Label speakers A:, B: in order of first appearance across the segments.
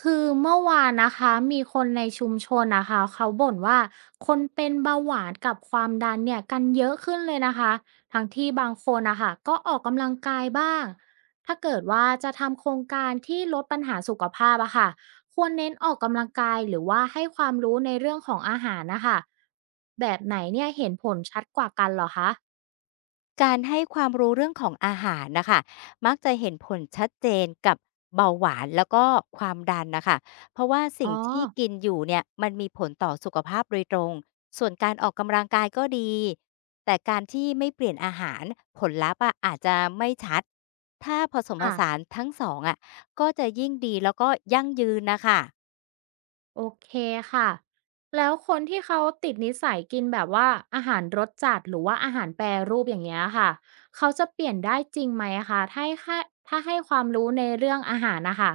A: คือเมื่อวานนะคะมีคนในชุมชนนะคะเขาบ่นว่าคนเป็นเบาหวานกับความดันเนี่ยกันเยอะขึ้นเลยนะคะทั้งที่บางคนนะคะก็ออกกำลังกายบ้างถ้าเกิดว่าจะทำโครงการที่ลดปัญหาสุขภาพอะค่ะควรเน้นออกกำลังกายหรือว่าให้ความรู้ในเรื่องของอาหารนะคะแบบไหนเนี่ยเห็นผลชัดกว่ากันเหรอคะ
B: การให้ความรู้เรื่องของอาหารนะคะมักจะเห็นผลชัดเจนกับเบาหวานแล้วก็ความดันนะคะเพราะว่า
A: อ๋
B: สิ่
A: อ
B: งที่กินอยู่เนี่ยมันมีผลต่อสุขภาพโดยตรงส่วนการออกกำลังกายก็ดีแต่การที่ไม่เปลี่ยนอาหารผลลัพธ์อะอาจจะไม่ชัดถ้าผสมผ
A: ค่ะ
B: สานทั้งสองอ่ะก็จะยิ่งดีแล้วก็ยั่งยืนนะคะ
A: โอเคค่ะแล้วคนที่เขาติดนิสัยกินแบบว่าอาหารรสจัดหรือว่าอาหารแปรรูปอย่างเงี้ยค่ะเขาจะเปลี่ยนได้จริงไหมอะคะถ้าให้ความรู้ในเรื่องอาหารนะคะ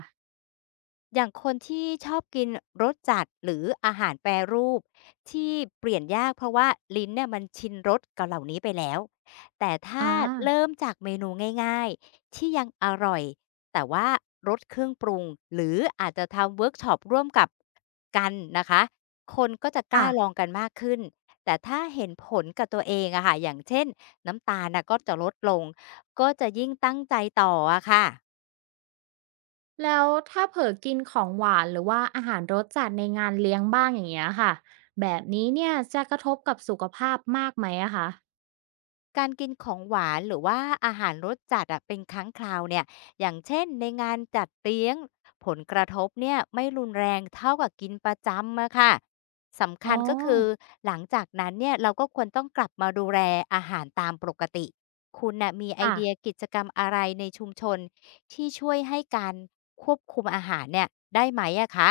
B: อย่างคนที่ชอบกินรสจัดหรืออาหารแปรรูปที่เปลี่ยนยากเพราะว่าลิ้นเนี่ยมันชินรสกับเหล่านี้ไปแล้วแต่ถ้า
A: อา
B: เริ่มจากเมนูง่ายๆที่ยังอร่อยแต่ว่ารสเครื่องปรุงหรืออาจจะทำเวิร์กช็อปร่วมกับกันนะคะคนก็จะกล้าลอ
A: ค่ะ
B: งกันมากขึ้นแต่ถ้าเห็นผลกับตัวเองอะค่ะอย่างเช่นน้ำตาลน่ะก็จะลดลงก็จะยิ่งตั้งใจต่ออะค่ะ
A: แล้วถ้าเผลอกินของหวานหรือว่าอาหารรสจัดในงานเลี้ยงบ้างอย่างเงี้ยค่ะแบบนี้เนี่ยจะกระทบกับสุขภาพมากไหมอะคะ
B: การกินของหวานหรือว่าอาหารรสจัดอะเป็นครั้งคราวเนี่ยอย่างเช่นในงานจัดเลี้ยงผลกระทบเนี่ยไม่รุนแรงเท่ากับกินประจำอะค่ะสำ
A: อ๋อ
B: คัญก็คือหลังจากนั้นเนี่ยเราก็ควรต้องกลับมาดูแลอาหารตามปกติ คุณน่ะมีไอ
A: ค่ะ
B: เดียกิจกรรมอะไรในชุมชนที่ช่วยให้การควบคุมอาหารเนี่ยได้ไหมอะคะ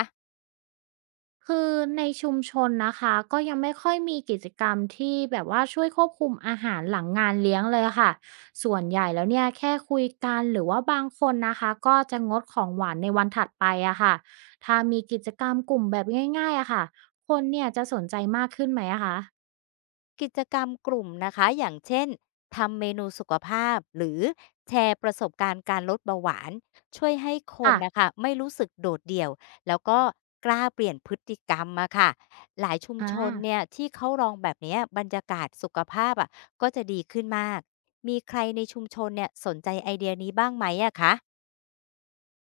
A: คือในชุมชนนะคะก็ยังไม่ค่อยมีกิจกรรมที่แบบว่าช่วยควบคุมอาหารหลังงานเลี้ยงเลยค่ะส่วนใหญ่แล้วเนี่ยแค่คุยกันหรือว่าบางคนนะคะก็จะงดของหวานในวันถัดไปอะค่ะถ้ามีกิจกรรมกลุ่มแบบง่ายๆอะค่ะคนเนี่ยจะสนใจมากขึ้นไหมอะคะ
B: กิจกรรมกลุ่มนะคะอย่างเช่นทำเมนูสุขภาพหรือแชร์ประสบการณ์การลดเบาหวานช่วยให้คนนะ
A: ค่ะ
B: คะไม่รู้สึกโดดเดี่ยวแล้วก็กล้าเปลี่ยนพฤติกรรมมาค่ะหลายชุม
A: อ่า
B: ชนเนี่ยที่เขาลองแบบเนี้ยบรรยากาศสุขภาพอ่ะก็จะดีขึ้นมากมีใครในชุมชนเนี่ยสนใจไอเดียนี้บ้างไหมอะคะ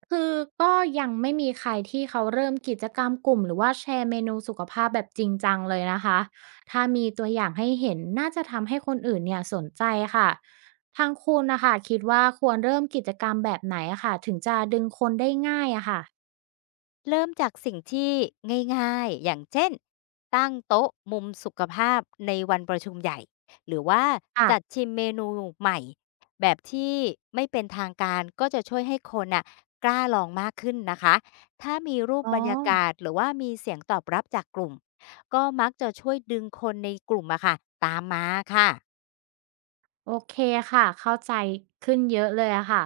A: คือก็ยังไม่มีใครที่เขาเริ่มกิจกรรมกลุ่มหรือว่าแชร์เมนูสุขภาพแบบจริงจังเลยนะคะถ้ามีตัวอย่างให้เห็นน่าจะทำให้คนอื่นเนี่ยสนใจค่ะทางคุณนะคะคิดว่าควรเริ่มกิจกรรมแบบไหนอะค่ะถึงจะดึงคนได้ง่ายอะค่ะ
B: เริ่มจากสิ่งที่ง่ายๆ อย่างเช่น ตั้งโต๊ะมุมสุขภาพในวันประชุมใหญ่ หรือว่า
A: ค่ะ
B: จัดชิมเมนูใหม่แบบที่ไม่เป็นทางการก็จะช่วยให้คนน่ะกล้าลองมากขึ้นนะคะถ้ามีรูป
A: อ๋อ
B: บรรยากาศหรือว่ามีเสียงตอบรับจากกลุ่มก็มักจะช่วยดึงคนในกลุ่มอะค่ะตามมาค่ะ
A: โอเคค่ะเข้าใจขึ้นเยอะเลยอะค่ะ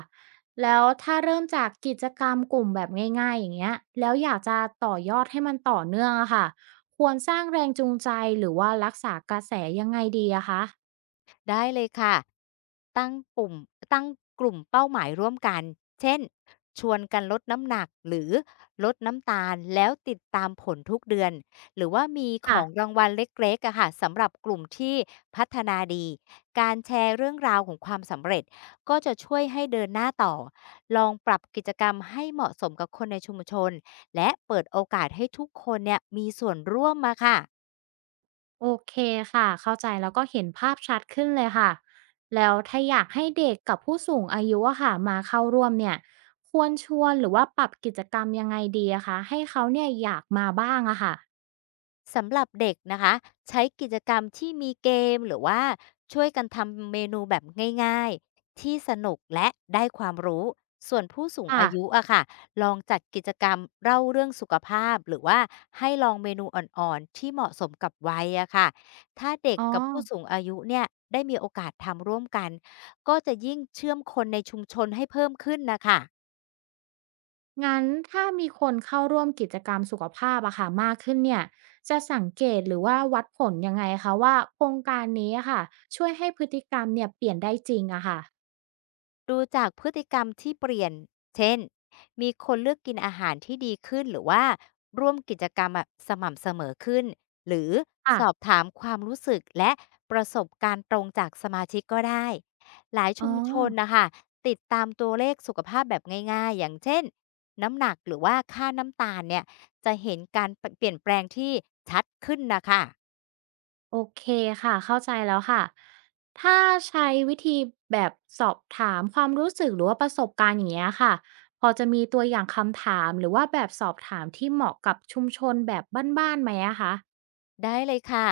A: แล้วถ้าเริ่มจากกิจกรรมกลุ่มแบบง่ายๆอย่างเงี้ยแล้วอยากจะต่อยอดให้มันต่อเนื่องอะค่ะควรสร้างแรงจูงใจหรือว่ารักษากระแสยังไงดีอะคะ
B: ได้เลยค่ะตั้งปุ่มตั้งกลุ่มเป้าหมายร่วมกันเช่นชวนกันลดน้ำหนักหรือลดน้ำตาลแล้วติดตามผลทุกเดือนหรือว่ามีข
A: ค่ะ
B: องรางวัลเล็กๆอะค่ะสำหรับกลุ่มที่พัฒนาดีการแชร์เรื่องราวของความสำเร็จก็จะช่วยให้เดินหน้าต่อลองปรับกิจกรรมให้เหมาะสมกับคนในชุมชนและเปิดโอกาสให้ทุกคนเนี่ยมีส่วนร่วมมาค่ะ
A: โอเคค่ะเข้าใจแล้วก็เห็นภาพชัดขึ้นเลยค่ะแล้วถ้าอยากให้เด็กกับผู้สูงอายุอะค่ะมาเข้าร่วมเนี่ยควรชวนหรือว่าปรับกิจกรรมยังไงดีอะคะให้เขาเนี่ยอยากมาบ้างอะค่ะ
B: สำหรับเด็กนะคะใช้กิจกรรมที่มีเกมหรือว่าช่วยกันทำเมนูแบบง่ายๆที่สนุกและได้ความรู้ส่วนผู้สูง
A: ค่ะ
B: อายุอะค่ะลองจัดกิจกรรมเล่าเรื่องสุขภาพหรือว่าให้ลองเมนูอ่อนๆที่เหมาะสมกับวัยอะค่ะถ้าเด็ก
A: อ๋อ
B: กับผู้สูงอายุเนี่ยได้มีโอกาสทำร่วมกันก็จะยิ่งเชื่อมคนในชุมชนให้เพิ่มขึ้นนะคะ
A: งั้นถ้ามีคนเข้าร่วมกิจกรรมสุขภาพอะค่ะมากขึ้นเนี่ยจะสังเกตหรือว่าวัดผลยังไงคะว่าโครงการนี้อะค่ะช่วยให้พฤติกรรมเนี่ยเปลี่ยนได้จริงอะค่ะ
B: ดูจากพฤติกรรมที่เปลี่ยน เช่น มีคนเลือกกินอาหารที่ดีขึ้น หรือว่าร่วมกิจกรรมแบบสม่ำเสมอขึ้น หรือสอบ
A: ค่ะ
B: ถามความรู้สึกและประสบการณ์ตรงจากสมาชิกก็ได้ หลาย
A: อ๋อ
B: ชุมชนนะคะติดตามตัวเลขสุขภาพแบบง่ายๆ อย่างเช่นน้ำหนักหรือว่าค่าน้ำตาลเนี่ยจะเห็นการเปลี่ยนแปลงที่ชัดขึ้นนะคะ
A: โอเคค่ะเข้าใจแล้วค่ะถ้าใช้วิธีแบบสอบถามความรู้สึกหรือว่าประสบการณ์อย่างเงี้ยค่ะพอจะมีตัวอย่างคำถามหรือว่าแบบสอบถามที่เหมาะกับชุมชนแบบบ้านๆไหมอะคะ
B: ได้เลยค่ะ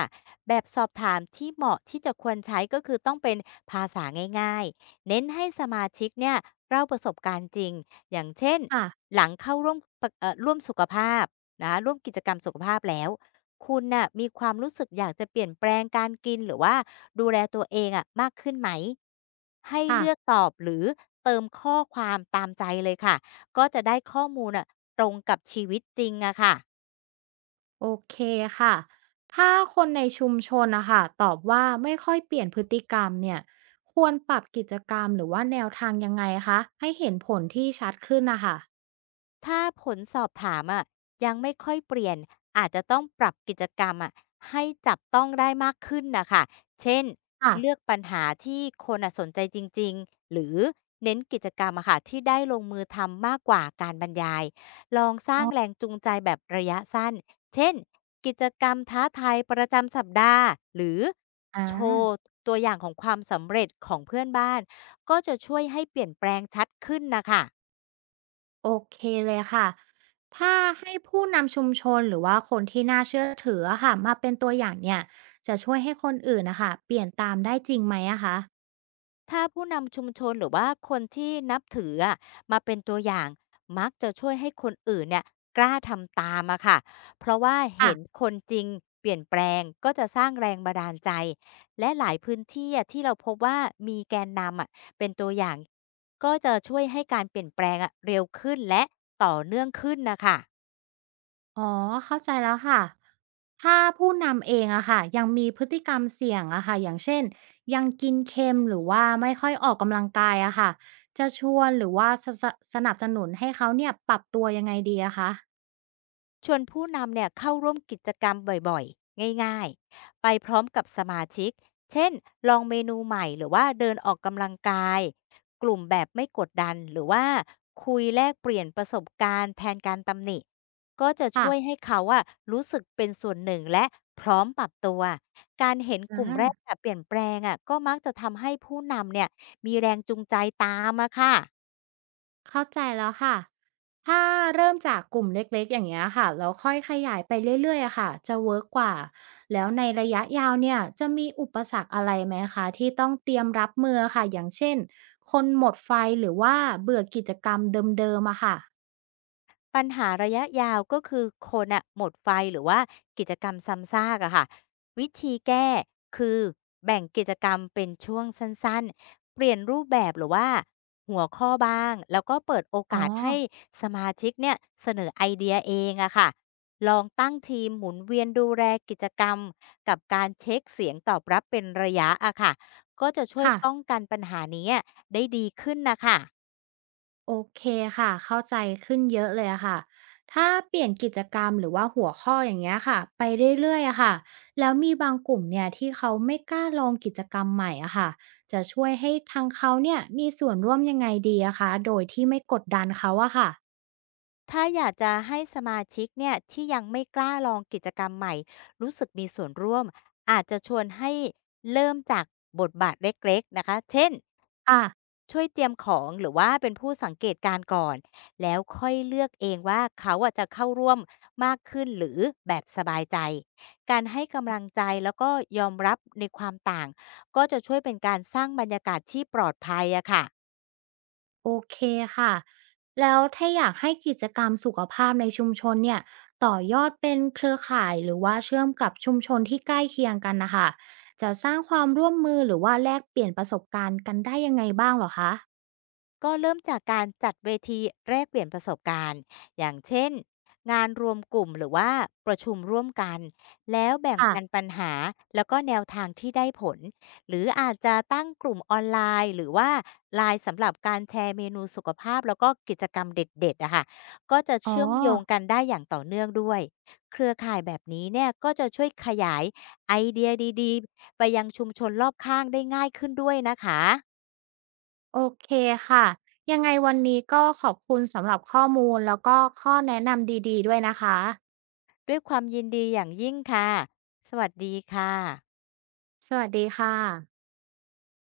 B: แบบสอบถามที่เหมาะที่จะควรใช้ก็คือต้องเป็นภาษาง่ายๆเน้นให้สมาชิกเนี่ยเล่าประสบการณ์จริงอย่างเช่น
A: ค่ะ
B: หลังเข้าร่วมปะเอ่อร่วมสุขภาพนะคะร่วมกิจกรรมสุขภาพแล้วคุณน่ะมีความรู้สึกอยากจะเปลี่ยนแปลงการกินหรือว่าดูแลตัวเองอะมากขึ้นไหมให้
A: ค่ะ
B: เลือกตอบหรือเติมข้อความตามใจเลยค่ะก็จะได้ข้อมูลอะตรงกับชีวิตจริงอะค่ะ
A: โอเคค่ะ ถ้าคนในชุมชนนะคะตอบว่าไม่ค่อยเปลี่ยนพฤติกรรมเนี่ยควรปรับกิจกรรมหรือว่าแนวทางยังไงคะ ให้เห็นผลที่ชัดขึ้นนะคะ
B: ถ้าผลสอบถามอะยังไม่ค่อยเปลี่ยนอาจจะต้องปรับกิจกรรมอะให้จับต้องได้มากขึ้นน่ะค่ะเช่น
A: ค่ะ
B: เลือกปัญหาที่คนอ่ะสนใจจริงๆหรือเน้นกิจกรรมอะค่ะที่ได้ลงมือทำมากกว่าการบรรยายลองสร้า
A: อ๋
B: ง
A: อ
B: แรงจูงใจแบบระยะสั้นเช่นกิจกรรมท้าทายประจำสัปดาห์หรือ
A: อ่า
B: โชว์ตัวอย่างของความสำเร็จของเพื่อนบ้านก็จะช่วยให้เปลี่ยนแปลงชัดขึ้นน่ะค่ะ
A: โอเคเลยค่ะ ถ้าให้ผู้นำชุมชนหรือว่าคนที่น่าเชื่อถืออะค่ะมาเป็นตัวอย่างเนี่ยจะช่วยให้คนอื่นนะคะเปลี่ยนตามได้จริงไหมอะคะ
B: ถ้าผู้นำชุมชนหรือว่าคนที่นับถืออะมาเป็นตัวอย่างมักจะช่วยให้คนอื่นเนี่ยกล้าทำตามอะค่ะเพราะว่า
A: ค่ะ
B: เห็นคนจริงเปลี่ยนแปลงก็จะสร้างแรงบันดาลใจและหลายพื้นที่อะที่เราพบว่ามีแกนนำอะเป็นตัวอย่างก็จะช่วยให้การเปลี่ยนแปลงอะเร็วขึ้นและต่อเนื่องขึ้นนะคะ
A: อ๋อเข้าใจแล้วค่ะถ้าผู้นำเองอะค่ะยังมีพฤติกรรมเสี่ยงอะค่ะอย่างเช่นยังกินเค็มหรือว่าไม่ค่อยออกกำลังกายอะค่ะจะชวนหรือว่าสนับสนุนให้เขาเนี่ยปรับตัวยังไงดีอะคะ
B: ชวนผู้นำเนี่ยเข้าร่วมกิจกรรมบ่อยๆ ง่ายๆ ไปพร้อมกับสมาชิกเช่นลองเมนูใหม่หรือว่าเดินออกกำลังกายกลุ่มแบบไม่กดดันหรือว่าคุยแลกเปลี่ยนประสบการณ์แทนการตำหนิก็จะ
A: ค่ะ
B: ช่วยให้เขาอะรู้สึกเป็นส่วนหนึ่งและพร้อมปรับตัวการเห็นกลุ่มแร
A: อา
B: กอะเปลี่ยนแปลงอะก็มักจะทำให้ผู้นำเนี่ยมีแรงจูงใจตามอะค่ะ
A: เข้าใจแล้วค่ะ ถ้าเริ่มจากกลุ่มเล็กๆ อย่างเงี้ยค่ะแล้วค่อยขยายไปเรื่อยๆอะค่ะ จะเวิร์กกว่า แล้วในระยะยาวเนี่ย จะมีอุปสรรคอะไรไหมคะที่ต้องเตรียมรับมือค่ะ อย่างเช่น คนหมดไฟหรือว่าเบื่อกิจกรรมเดิมๆอะค่ะ
B: ปัญหาระยะยาวก็คือคนน่ะหมดไฟหรือว่ากิจกรรมซ้ำซากอะค่ะวิธีแก้คือแบ่งกิจกรรมเป็นช่วงสั้นๆเปลี่ยนรูปแบบหรือว่าหัวข้อบ้างแล้วก็เปิดโอ
A: อ๋อ
B: กาสให้สมาชิกเนี่ยเสนอไอเดียเองอะค่ะลองตั้งทีมหมุนเวียนดูแลกิจกรรมกับการเช็คเสียงตอบรับเป็นระยะอะค่ะก็จะช่วย
A: ค่ะ
B: ป้องกันปัญหานี้ได้ดีขึ้นนะคะ
A: โอเคค่ะเข้าใจขึ้นเยอะเลยอะค่ะถ้าเปลี่ยนกิจกรรมหรือว่าหัวข้ออย่างเงี้ยค่ะไปเรื่อยๆอะค่ะแล้วมีบางกลุ่มเนี่ยที่เขาไม่กล้าลองกิจกรรมใหม่อะค่ะจะช่วยให้ทางเขาเนี่ยมีส่วนร่วมยังไงดีอะคะโดยที่ไม่กดดันเขาอะค่ะ
B: ถ้าอยากจะให้สมาชิกเนี่ยที่ยังไม่กล้าลองกิจกรรมใหม่รู้สึกมีส่วนร่วมอาจจะชวนให้เริ่มจากบทบาทเล็กๆนะคะเช่น
A: ค่ะ
B: ช่วยเตรียมของหรือว่าเป็นผู้สังเกตการณ์ก่อนแล้วค่อยเลือกเองว่าเขาอะจะเข้าร่วมมากขึ้นหรือแบบสบายใจการให้กำลังใจแล้วก็ยอมรับในความต่างก็จะช่วยเป็นการสร้างบรรยากาศที่ปลอดภัยอะค่ะ
A: โอเคค่ะแล้วถ้าอยากให้กิจกรรมสุขภาพในชุมชนเนี่ยต่อยอดเป็นเครือข่ายหรือว่าเชื่อมกับชุมชนที่ใกล้เคียงกันนะคะจะสร้างความร่วมมือหรือว่าแลกเปลี่ยนประสบการณ์กันได้ยังไงบ้างเหรอคะ
B: ก็เริ่มจากการจัดเวทีแลกเปลี่ยนประสบการณ์อย่างเช่นงานรวมกลุ่มหรือว่าประชุมร่วมกันแล้วแบ่งปัน
A: ค่ะ
B: ปัญหาแล้วก็แนวทางที่ได้ผลหรืออาจจะตั้งกลุ่มออนไลน์หรือว่าไลน์สำหรับการแชร์เมนูสุขภาพแล้วก็กิจกรรมเด็ดๆอะค่ะก็จะ
A: อ๋อ
B: เชื่อมโยงกันได้อย่างต่อเนื่องด้วยเครือข่ายแบบนี้เนี่ยก็จะช่วยขยายไอเดียดีๆไปยังชุมชนรอบข้างได้ง่ายขึ้นด้วยนะคะ
A: โอเคค่ะยังไงวันนี้ก็ขอบคุณสำหรับข้อมูลแล้วก็ข้อแนะนำดีๆด้วยนะคะ
B: ด้วยความยินดีอย่างยิ่งค่ะ สวัสดีค่ะ
A: สวัสดีค่ะ